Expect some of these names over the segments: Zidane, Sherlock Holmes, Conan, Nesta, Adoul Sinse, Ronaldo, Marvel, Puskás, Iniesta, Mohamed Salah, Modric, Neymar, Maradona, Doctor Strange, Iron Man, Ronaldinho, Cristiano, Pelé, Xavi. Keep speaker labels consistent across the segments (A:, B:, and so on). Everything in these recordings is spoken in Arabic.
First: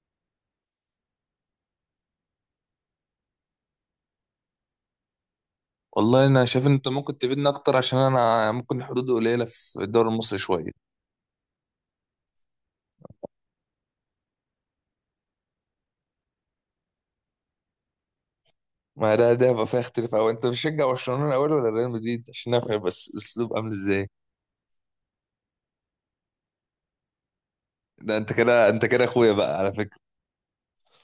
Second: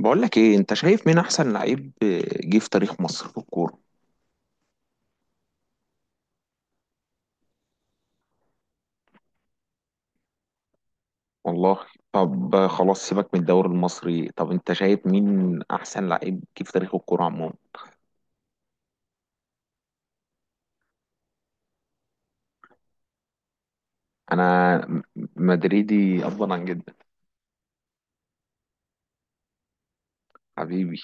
A: بقول لك ايه؟ انت شايف مين احسن لعيب جه في تاريخ مصر في الكوره؟
B: والله انا شايف ان انت ممكن تفيدنا اكتر عشان انا ممكن الحدود قليله في الدوري المصري شويه.
A: والله، طب خلاص، سيبك من الدوري المصري. طب انت شايف مين احسن لعيب جه في تاريخ الكوره عموما؟
B: ما ده هيبقى فيها اختلاف قوي، انت بتشجع برشلونه الاول ولا ريال مدريد عشان نفهم بس الاسلوب عامل ازاي؟
A: انا م- مدريدي افضل عن جدا.
B: ده انت كده اخويا بقى على فكره.
A: حبيبي،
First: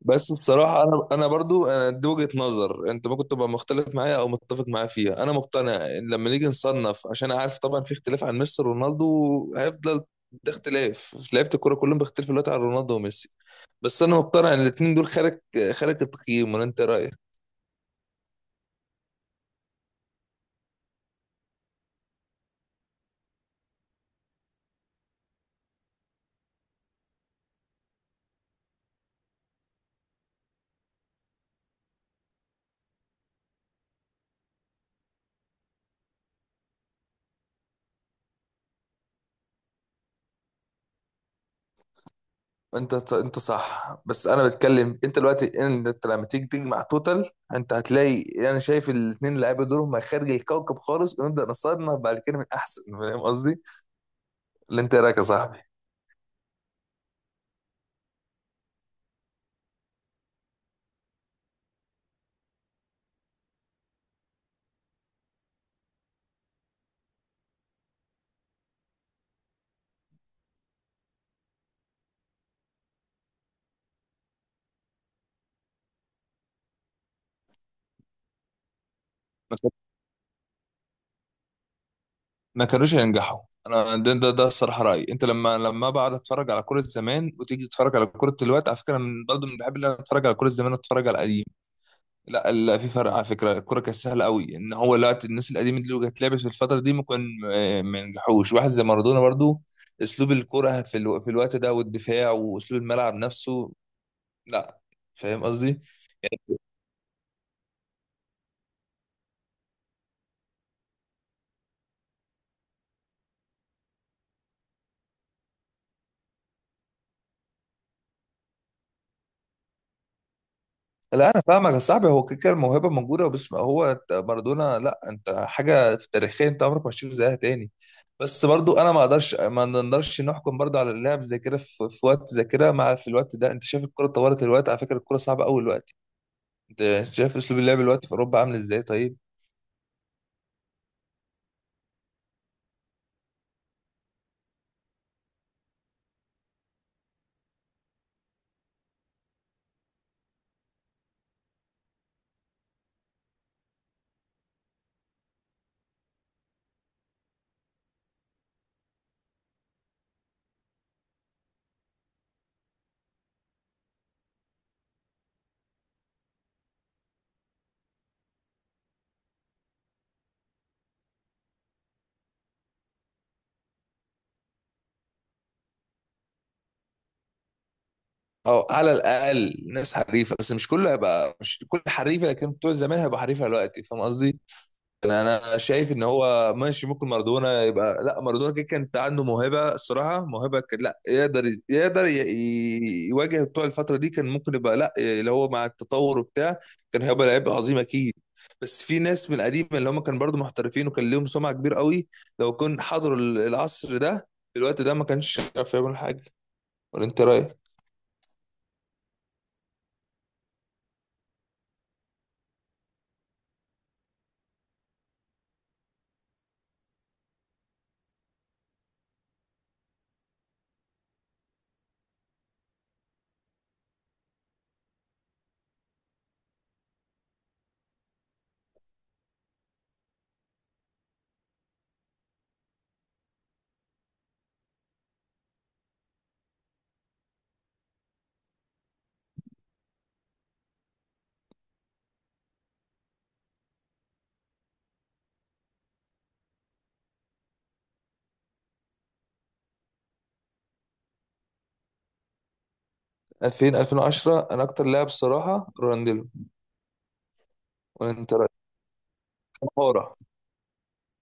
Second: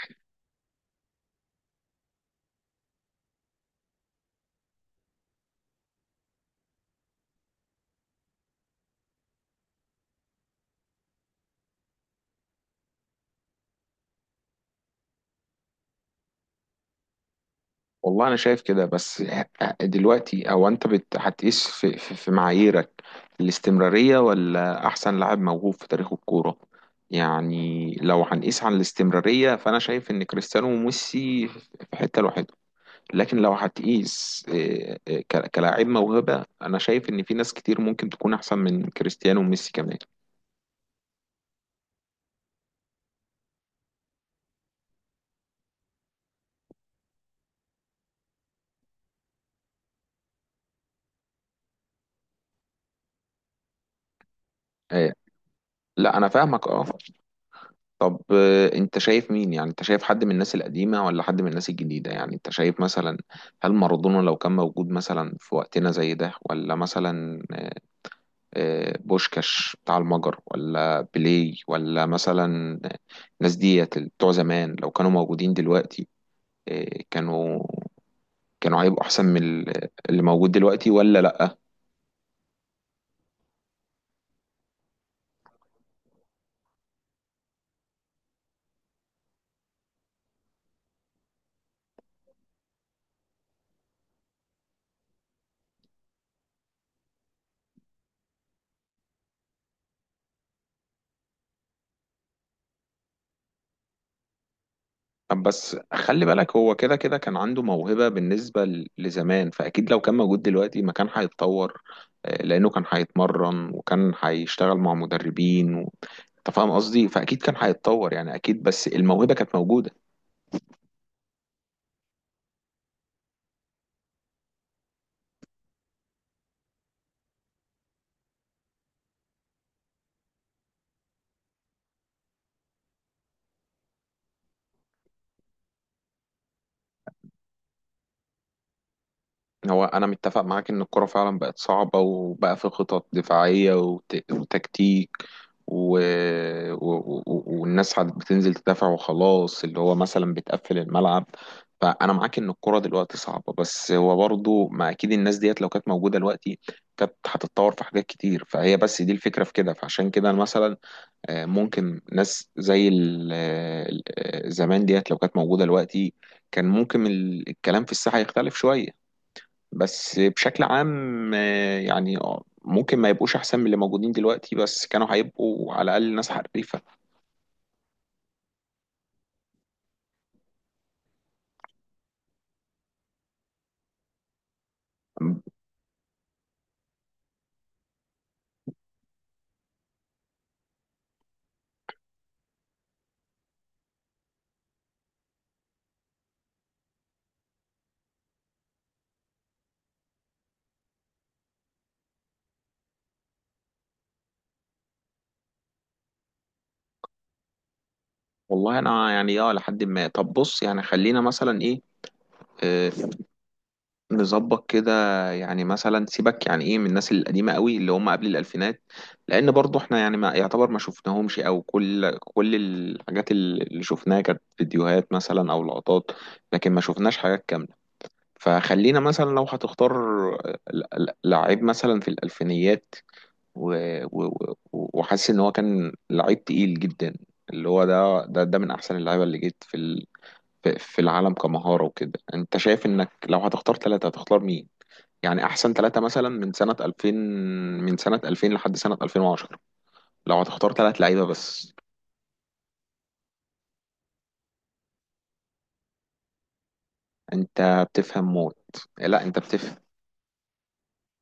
B: بس الصراحه انا برضو انا دي وجهه نظر، انت ممكن تبقى مختلف معايا او متفق معايا فيها. انا مقتنع ان لما نيجي نصنف، عشان عارف طبعا في اختلاف عن ميسي ورونالدو، هيفضل ده اختلاف في لعيبه الكوره، كلهم بيختلفوا دلوقتي عن رونالدو وميسي، بس انا مقتنع ان الاثنين دول خارج التقييم. ولا انت إيه رايك؟
A: والله انا شايف كده. بس دلوقتي، او هتقيس في معاييرك؟ الاستمراريه ولا احسن لاعب موهوب في تاريخ الكوره؟ يعني لو هنقيس على الاستمراريه، فانا شايف ان كريستيانو وميسي في حته لوحدهم. لكن لو هتقيس كلاعب موهبة، أنا شايف إن في ناس كتير ممكن تكون أحسن من كريستيانو وميسي كمان.
B: انت صح، بس انا بتكلم انت دلوقتي ان انت لما تيجي تجمع توتال، انت هتلاقي، انا شايف الاثنين لعيبه دول هم خارج الكوكب خالص، ونبدا نصنف بعد كده من احسن فاهم قصدي؟ اللي انت إيه
A: إيه،
B: رايك يا صاحبي.
A: لا أنا فاهمك، أه. طب آه، أنت شايف مين؟ يعني أنت شايف حد من الناس القديمة ولا حد من الناس الجديدة؟ يعني أنت شايف مثلا هل مارادونا لو كان موجود مثلا في وقتنا زي ده، ولا مثلا بوشكاش بتاع المجر، ولا بيليه، ولا مثلا الناس ديت بتوع زمان لو كانوا موجودين دلوقتي، آه، كانوا كانوا هيبقوا احسن
B: ما كان-
A: اللي موجود دلوقتي ولا لا؟
B: ما كانوش هينجحوا. انا ده الصراحه رايي، انت لما بقعد اتفرج على كوره زمان وتيجي تتفرج على كوره دلوقتي، على فكره انا من برضه من بحب ان انا اتفرج على كوره زمان، اتفرج على القديم. لا لا، في فرق على فكره، الكره كانت سهله قوي، ان هو لا، الناس القديمه دي لو كانت لعبت في الفتره دي ممكن ما ينجحوش، واحد زي مارادونا برضو، اسلوب الكره في الوقت ده والدفاع واسلوب الملعب نفسه. لا. فاهم
A: بس
B: قصدي.
A: خلي بالك، هو كده كده كان عنده موهبة بالنسبة لزمان. فاكيد لو كان موجود دلوقتي ما كان هيتطور؟ آه، لانه كان هيتمرن وكان هيشتغل مع مدربين انت فاهم قصدي؟ فاكيد كان هيتطور، يعني اكيد، بس الموهبة كانت موجودة.
B: لا انا فاهمك يا صاحبي، هو كده كده الموهبه موجوده، بس ما هو أنت مارادونا، لا انت حاجه في تاريخيا انت عمرك ما هتشوف زيها تاني. بس برضو انا ما اقدرش، ما نقدرش نحكم برضو على اللاعب زي كده في وقت زي كده، مع في الوقت ده انت شايف الكره اتطورت الوقت، على فكره الكره صعبه قوي الوقت. انت شايف اسلوب اللعب دلوقتي في اوروبا عامل ازاي طيب؟
A: هو انا متفق معاك ان الكرة فعلا بقت صعبة، وبقى في خطط دفاعية وتكتيك، و... والناس عاد بتنزل تدافع وخلاص، اللي هو مثلا بتقفل الملعب. فانا معاك ان الكرة دلوقتي صعبة، بس هو برضو ما اكيد الناس ديت لو كانت موجودة دلوقتي كانت هتتطور في حاجات كتير، فهي بس دي الفكرة في كده. فعشان كده مثلا، آه، ممكن ناس زي زمان ديت لو كانت موجودة دلوقتي، كان ممكن الكلام في الساحة يختلف شوية. بس بشكل عام آه، يعني آه، ممكن ما يبقوش احسن من اللي موجودين دلوقتي، بس كانوا هيبقوا على الاقل ناس حريفه.
B: او على الاقل ناس حريفه، بس مش كله هيبقى، مش كل حريفه، لكن بتوع زمان هيبقى حريفه دلوقتي، فاهم قصدي. انا شايف ان هو ماشي، ممكن مارادونا يبقى، لا مارادونا كده كانت عنده موهبه الصراحه، موهبه، كان لا يقدر، يواجه بتوع الفتره دي، كان ممكن يبقى، لا اللي هو مع التطور وبتاع، كان هيبقى لعيب عظيم اكيد. بس في ناس من القديمه اللي هم كانوا برضو محترفين وكان لهم سمعه كبيره قوي، لو كان حضروا العصر ده، في الوقت ده ما كانش عارف يعمل حاجه، ولا انت رايك؟
A: والله انا يعني اه لحد ما، طب بص، يعني خلينا مثلا ايه، آه، نظبط كده. يعني مثلا سيبك، يعني ايه من الناس القديمه قوي اللي هم قبل الالفينات؟ لان برضو احنا يعني ما يعتبر ما شفناهمش، او كل الحاجات اللي شفناها كانت فيديوهات مثلا او لقطات، لكن ما شفناش حاجات. فخلينا مثلا لو هتختار لعيب مثلا في الألفينيات، و... و... وحاسس إن هو كان لعيب تقيل جدا، اللي هو ده من أحسن اللعيبة اللي جيت في في العالم كمهارة وكده. أنت شايف إنك لو هتختار ثلاثة هتختار مين؟ يعني أحسن ثلاثة مثلا من سنة 2000، من سنة 2000 لحد سنة 2010، لو هتختار ثلاث لعيبة بس.
B: 2000 2010، انا اكتر لاعب الصراحه رونالدينيو،
A: أنت
B: ولا
A: بتفهم
B: انت
A: موت.
B: رايك؟
A: لا، أنت بتفهم.
B: كمهاره.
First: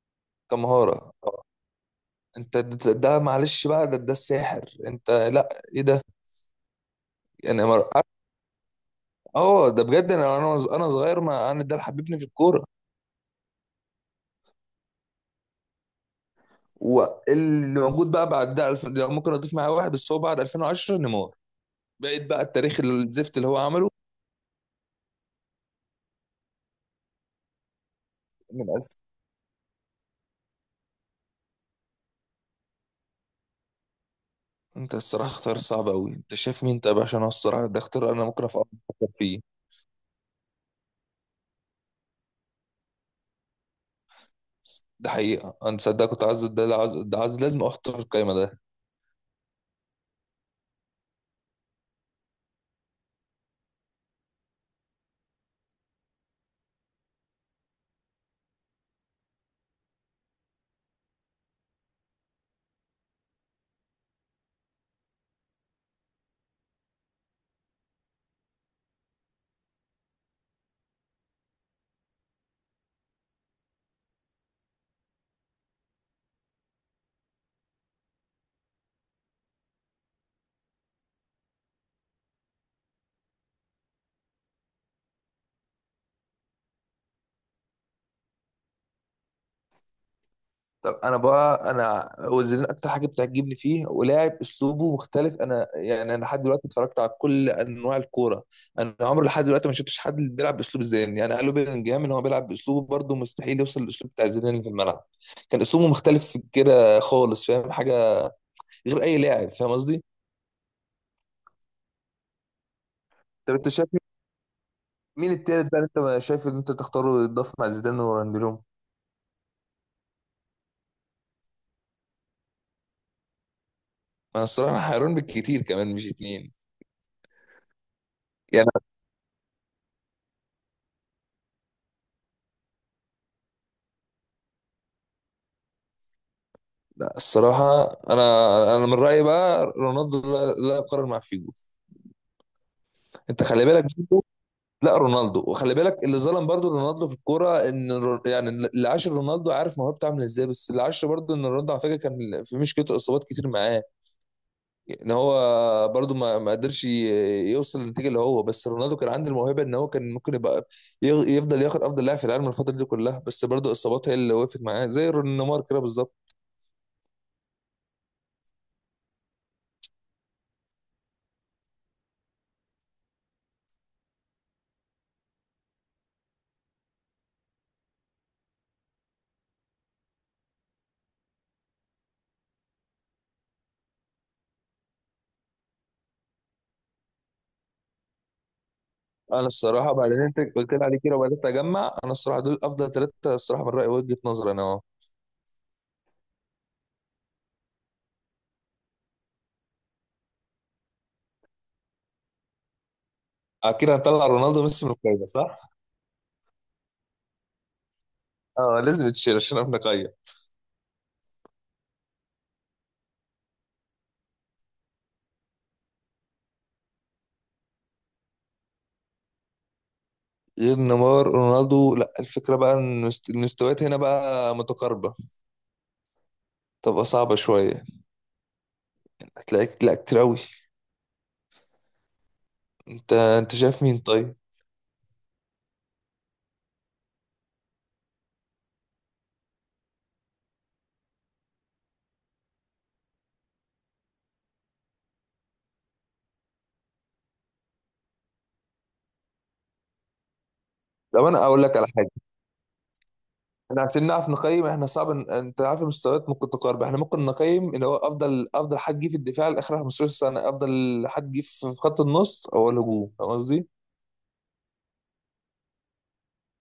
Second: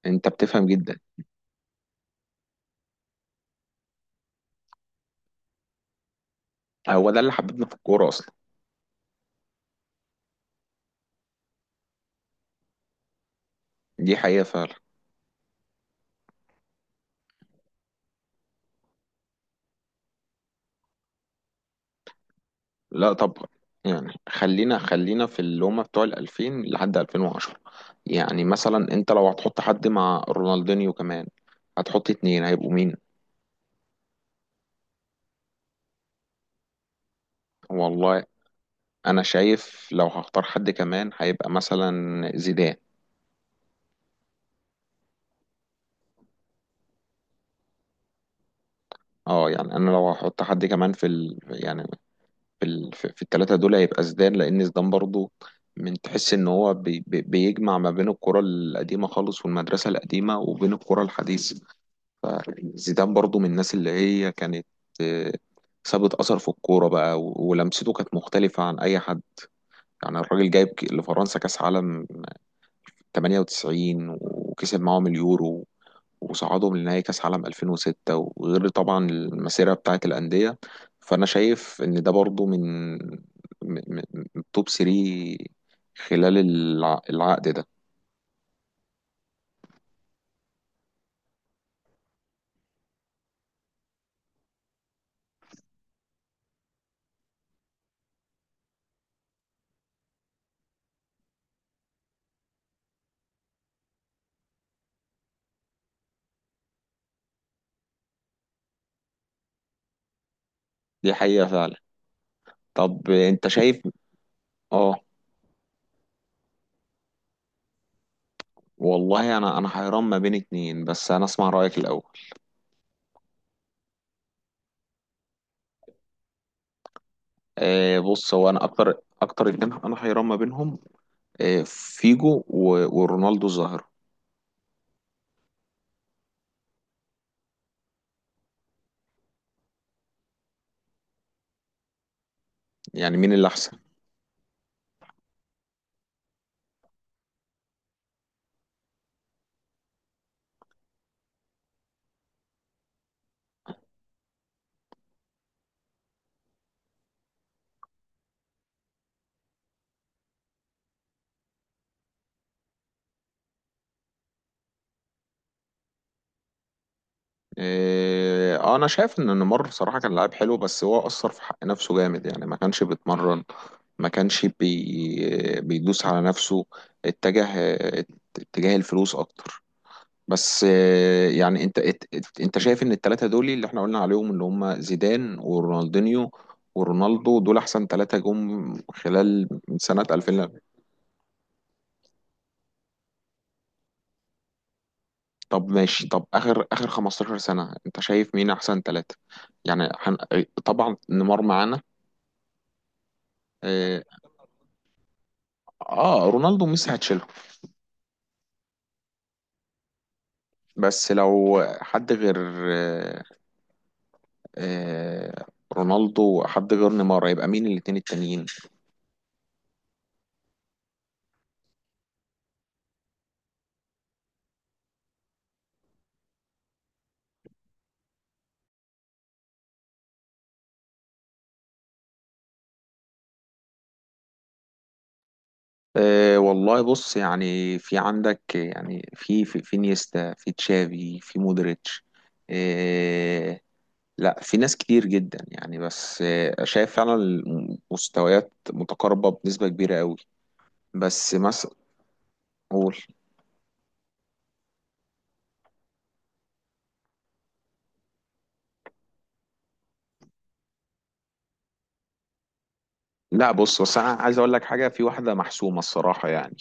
A: أنت بتفهم جدا.
B: كمهاره. انت ده, ده معلش بقى، ده, ده الساحر انت، لا. ايه ده.
A: هو ده اللي
B: يعني
A: حببنا في
B: مر...
A: الكورة أصلا.
B: اه ده بجد، انا انا صغير، ما انا ده اللي حببني في الكوره.
A: دي حقيقة فعلا.
B: واللي موجود بقى بعد ده، لو ممكن اضيف معاه واحد بس، هو بعد 2010 نيمار، بقيت بقى التاريخ
A: لا طب،
B: الزفت اللي هو عمله.
A: يعني خلينا في اللي هما بتوع ال 2000 لحد 2010، يعني
B: من
A: مثلا
B: ألف.
A: انت لو هتحط حد مع رونالدينيو كمان، هتحط اتنين هيبقوا مين؟
B: انت الصراحه اختار صعب قوي، انت شايف مين طيب؟ عشان هو الصراحه ده اختيار، انا
A: والله،
B: ممكن أفكر
A: انا
B: فيه.
A: شايف لو هختار حد كمان هيبقى مثلا زيدان.
B: ده حقيقه، انا صدق كنت عايز ده، عايز ده، عايز، لازم اختار القايمه ده.
A: اه يعني انا لو هحط حد كمان يعني في في التلاتة دول، هيبقى زيدان، لان زيدان برضو من تحس ان هو بيجمع ما بين الكرة القديمة خالص والمدرسة القديمة وبين الكرة الحديثة. زيدان برضو من الناس اللي هي كانت آه، سابت أثر في الكورة بقى، ولمسته كانت مختلفة عن أي حد. يعني الراجل جايب لفرنسا كأس عالم 98، وكسب معاهم اليورو، وصعدهم لنهائي كأس عالم 2006، وغير طبعا المسيرة بتاعة الأندية. فأنا شايف إن ده برضو من من- من توب 3 خلال العقد ده.
B: طب انا بقى، انا وزيرين اكتر حاجه بتعجبني فيه ولاعب اسلوبه مختلف، انا يعني انا لحد دلوقتي اتفرجت على كل انواع الكوره، انا عمري لحد دلوقتي ما شفتش حد بيلعب باسلوب زيدان، يعني قالوا بيلينجهام ان هو بيلعب باسلوبه، برضه مستحيل يوصل للاسلوب بتاع زيدان في الملعب، كان اسلوبه مختلف كده خالص، فاهم حاجه غير اي لاعب، فاهم قصدي.
A: دي حقيقة فعلا. طب أنت
B: طب انت
A: شايف؟
B: شايف
A: آه،
B: مين التالت بقى اللي انت ما شايف ان انت تختاره يتضاف مع زيدان وراندولوم؟
A: والله انا حيران ما بين اتنين، بس انا اسمع رايك الاول.
B: انا الصراحه حيران بالكتير كمان مش اتنين،
A: آه بص، هو انا
B: يعني.
A: اكتر اكتر اتنين انا حيران ما بينهم، آه، فيجو ورونالدو الظاهره.
B: لا الصراحة، أنا من رأيي بقى رونالدو لا, لا يقارن مع فيجو.
A: يعني مين
B: أنت
A: اللي
B: خلي
A: احسن؟
B: بالك برضو، لا رونالدو، وخلي بالك اللي ظلم برضو رونالدو في الكورة، يعني اللي عاش رونالدو عارف موهبته عاملة إزاي، بس اللي عاش برضو إن رونالدو على فكرة كان في مشكلته إصابات كتير معاه، إن هو برضو ما قدرش يوصل للنتيجة اللي هو، بس رونالدو كان عنده الموهبة إن هو كان ممكن يبقى يفضل ياخد أفضل لاعب في العالم الفترة دي كلها، بس برضو الإصابات هي اللي وقفت معاه زي نيمار كده بالظبط.
A: آه، انا شايف ان نيمار صراحه كان لاعب حلو، بس هو اثر في حق نفسه جامد. يعني ما كانش بيتمرن، ما كانش بي بيدوس على نفسه، اتجه اتجاه الفلوس اكتر. بس آه، يعني انت شايف ان الثلاثه دول اللي احنا قلنا عليهم، اللي هم زيدان ورونالدينيو ورونالدو، دول احسن ثلاثه جم
B: انا
A: خلال من
B: الصراحه
A: سنه
B: بعد اللي
A: 2000؟
B: انت قلت لي عليه كده وبدات اجمع، انا الصراحه دول افضل ثلاثه الصراحه من رايي، وجهه نظري انا اهو.
A: طب ماشي. طب اخر اخر 15 سنه انت شايف مين احسن ثلاثه؟ يعني هن... طبعا نيمار معانا.
B: اكيد
A: اه،
B: هنطلع رونالدو وميسي من القايمه صح؟
A: آه، رونالدو وميسي هتشيلهم.
B: اه، لازم تشيل عشان احنا قايمه.
A: بس لو حد غير آه آه رونالدو، حد غير نيمار، هيبقى مين الاتنين التانيين؟
B: غير نيمار رونالدو، لا، الفكره بقى ان المستويات هنا بقى متقاربه، تبقى صعبه شويه، هتلاقيك لا كتير قوي، انت شايف مين طيب؟
A: أه والله بص، يعني في عندك يعني في في نيستا، في تشافي، في مودريتش. أه لا، في ناس كتير جدا يعني. بس أه شايف فعلا المستويات متقاربة بنسبة كبيرة قوي.
B: لو
A: بس
B: انا اقول
A: مثلا
B: لك على حاجه.
A: قول.
B: احنا عشان نعرف نقيم، احنا صعب، انت عارف المستويات ممكن تقاربه، احنا ممكن نقيم اللي هو افضل حد جه في الدفاع لاخر 15 سنه، افضل حد جه في خط النص او الهجوم، فاهم
A: لا
B: قصدي؟
A: بص، بس انا عايز اقول لك حاجة، في واحدة محسومة الصراحة يعني.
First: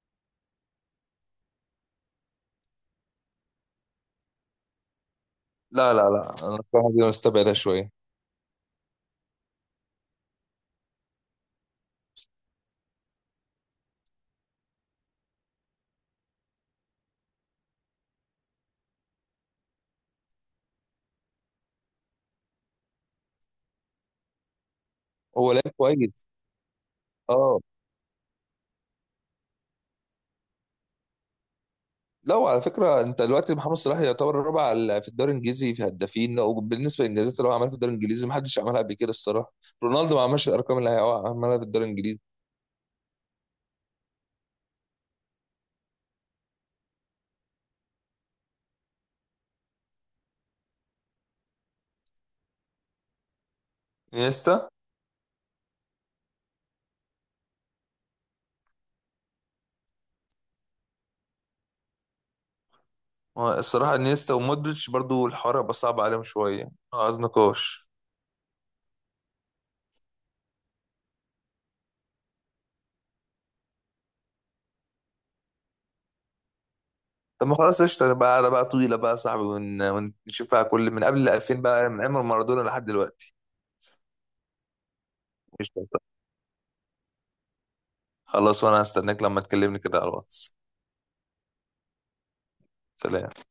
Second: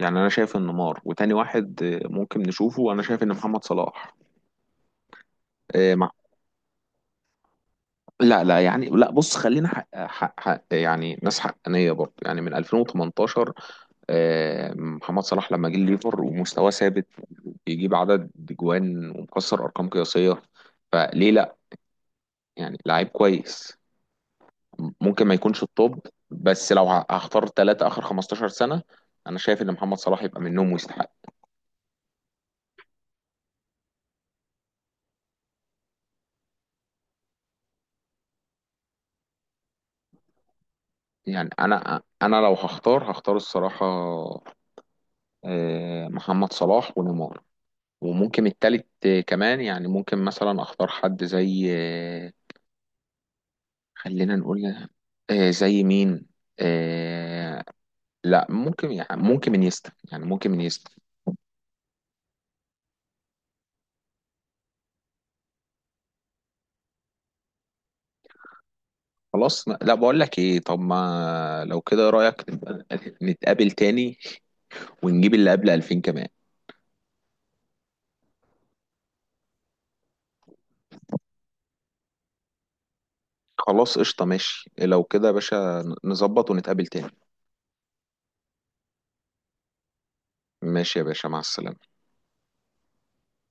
A: يعني انا شايف ان نيمار، وتاني واحد آه، ممكن نشوفه، انا شايف ان محمد صلاح. آه،
B: لا لا
A: مع...
B: لا، انا الصراحه دي مستبعدها شويه.
A: لا لا يعني لا، بص خلينا حق يعني ناس حقانية برضه. يعني من 2018 آه، محمد صلاح لما جه الليفر، ومستواه ثابت، بيجيب عدد جوان، ومكسر ارقام قياسيه، فليه لا؟ يعني لعيب كويس، ممكن ما
B: هو
A: يكونش
B: لعيب
A: الطب،
B: كويس.
A: بس لو هختار
B: اه.
A: ثلاثه اخر 15 سنه، انا شايف ان محمد صلاح يبقى منهم ويستحق.
B: لا وعلى فكره، انت دلوقتي محمد صلاح يعتبر الرابع، في الدوري الانجليزي في هدافين، وبالنسبه للانجازات اللي هو عملها في الدوري الانجليزي ما حدش عملها قبل كده الصراحه، رونالدو ما عملش الارقام اللي هو
A: يعني
B: عملها في الدوري
A: انا
B: الانجليزي.
A: انا لو هختار، هختار الصراحه آه، محمد صلاح ونيمار، وممكن التالت آه، كمان، يعني ممكن مثلا اختار حد زي آه، خلينا
B: انيستا.
A: نقول آه، زي مين؟ آه، لا ممكن، يعني ممكن انيستا، يعني ممكن انيستا.
B: هو الصراحه انيستا ومودريتش برضو الحوار هيبقى صعب عليهم شويه، عايز نقاش.
A: خلاص، لا بقول لك ايه، طب ما لو كده رايك نبقى نتقابل تاني، ونجيب اللي قبل 2000 كمان.
B: طب ما خلاص قشطه بقى، على بقى طويله بقى يا صاحبي، ونشوفها كل من قبل 2000 بقى، من ايام مارادونا لحد دلوقتي.
A: خلاص قشطة، ماشي لو كده يا باشا،
B: قشطه.
A: نظبط ونتقابل تاني.
B: خلاص، وانا هستناك لما تكلمني كده على الواتس.
A: ماشي يا باشا، مع السلامة.
B: سلام.